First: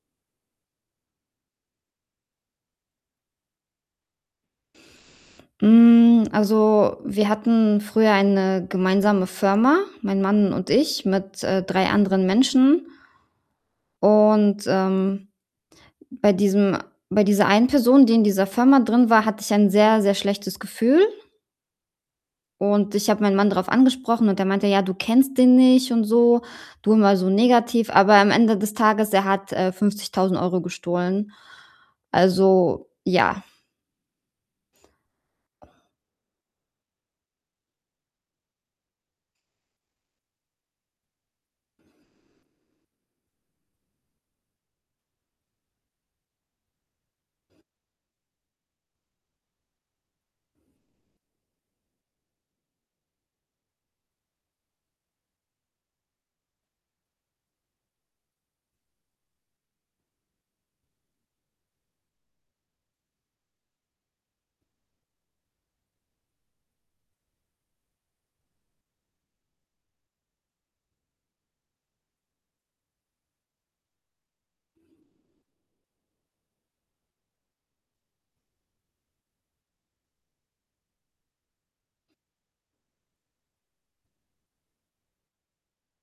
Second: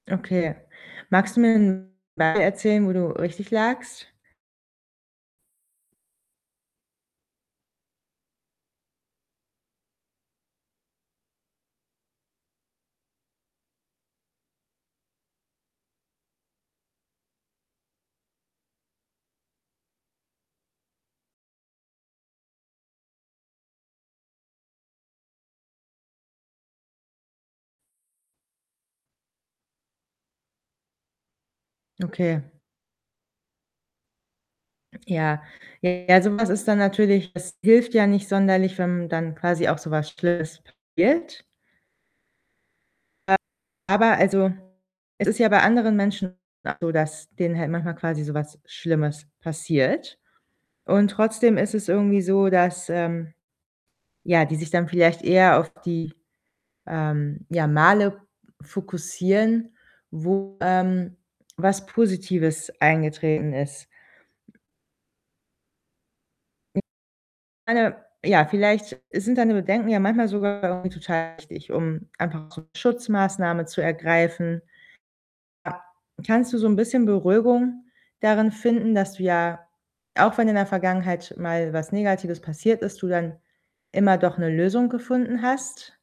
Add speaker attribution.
Speaker 1: Okay. Magst du mir 'n Beispiel erzählen, wo du richtig lagst?
Speaker 2: Hm, also, wir hatten früher eine gemeinsame Firma, mein Mann und ich mit, äh, 3 anderen Menschen. Und, ähm, bei diesem bei dieser einen Person, die in dieser Firma drin war, hatte ich ein sehr, sehr schlechtes Gefühl und ich habe meinen Mann darauf angesprochen und der meinte: „Ja, du kennst den nicht und so, du immer so negativ.“ Aber am Ende des Tages er hat, äh, 50.000 € gestohlen.
Speaker 1: Okay.
Speaker 2: Also ja.
Speaker 1: Ja, ja, so was ist dann natürlich es hilft ja nicht sonderlich, wenn dann quasi auch so was schlimmes passiert. Äh, aber also es ist ja bei anderen Menschen auch so, dass denen halt manchmal quasi so was schlimmes passiert, und trotzdem ist es irgendwie so, dass, ähm, ja, die sich dann vielleicht eher auf die, ähm, ja Male fokussieren, wo, ähm, was Positives eingetreten ist. Hm, [unintelligible] meine, ja, vielleicht sind deine Bedenken ja manchmal sogar irgendwie total wichtig, um einfach auch so 'ne Schutzmaßnahme zu ergreifen. A kannst du so 'n bisschen Beruhigung darin finden, dass du ja, auch wenn in der Vergangenheit mal was Negatives passiert ist, du dann immer doch 'ne Lösung gefunden hast?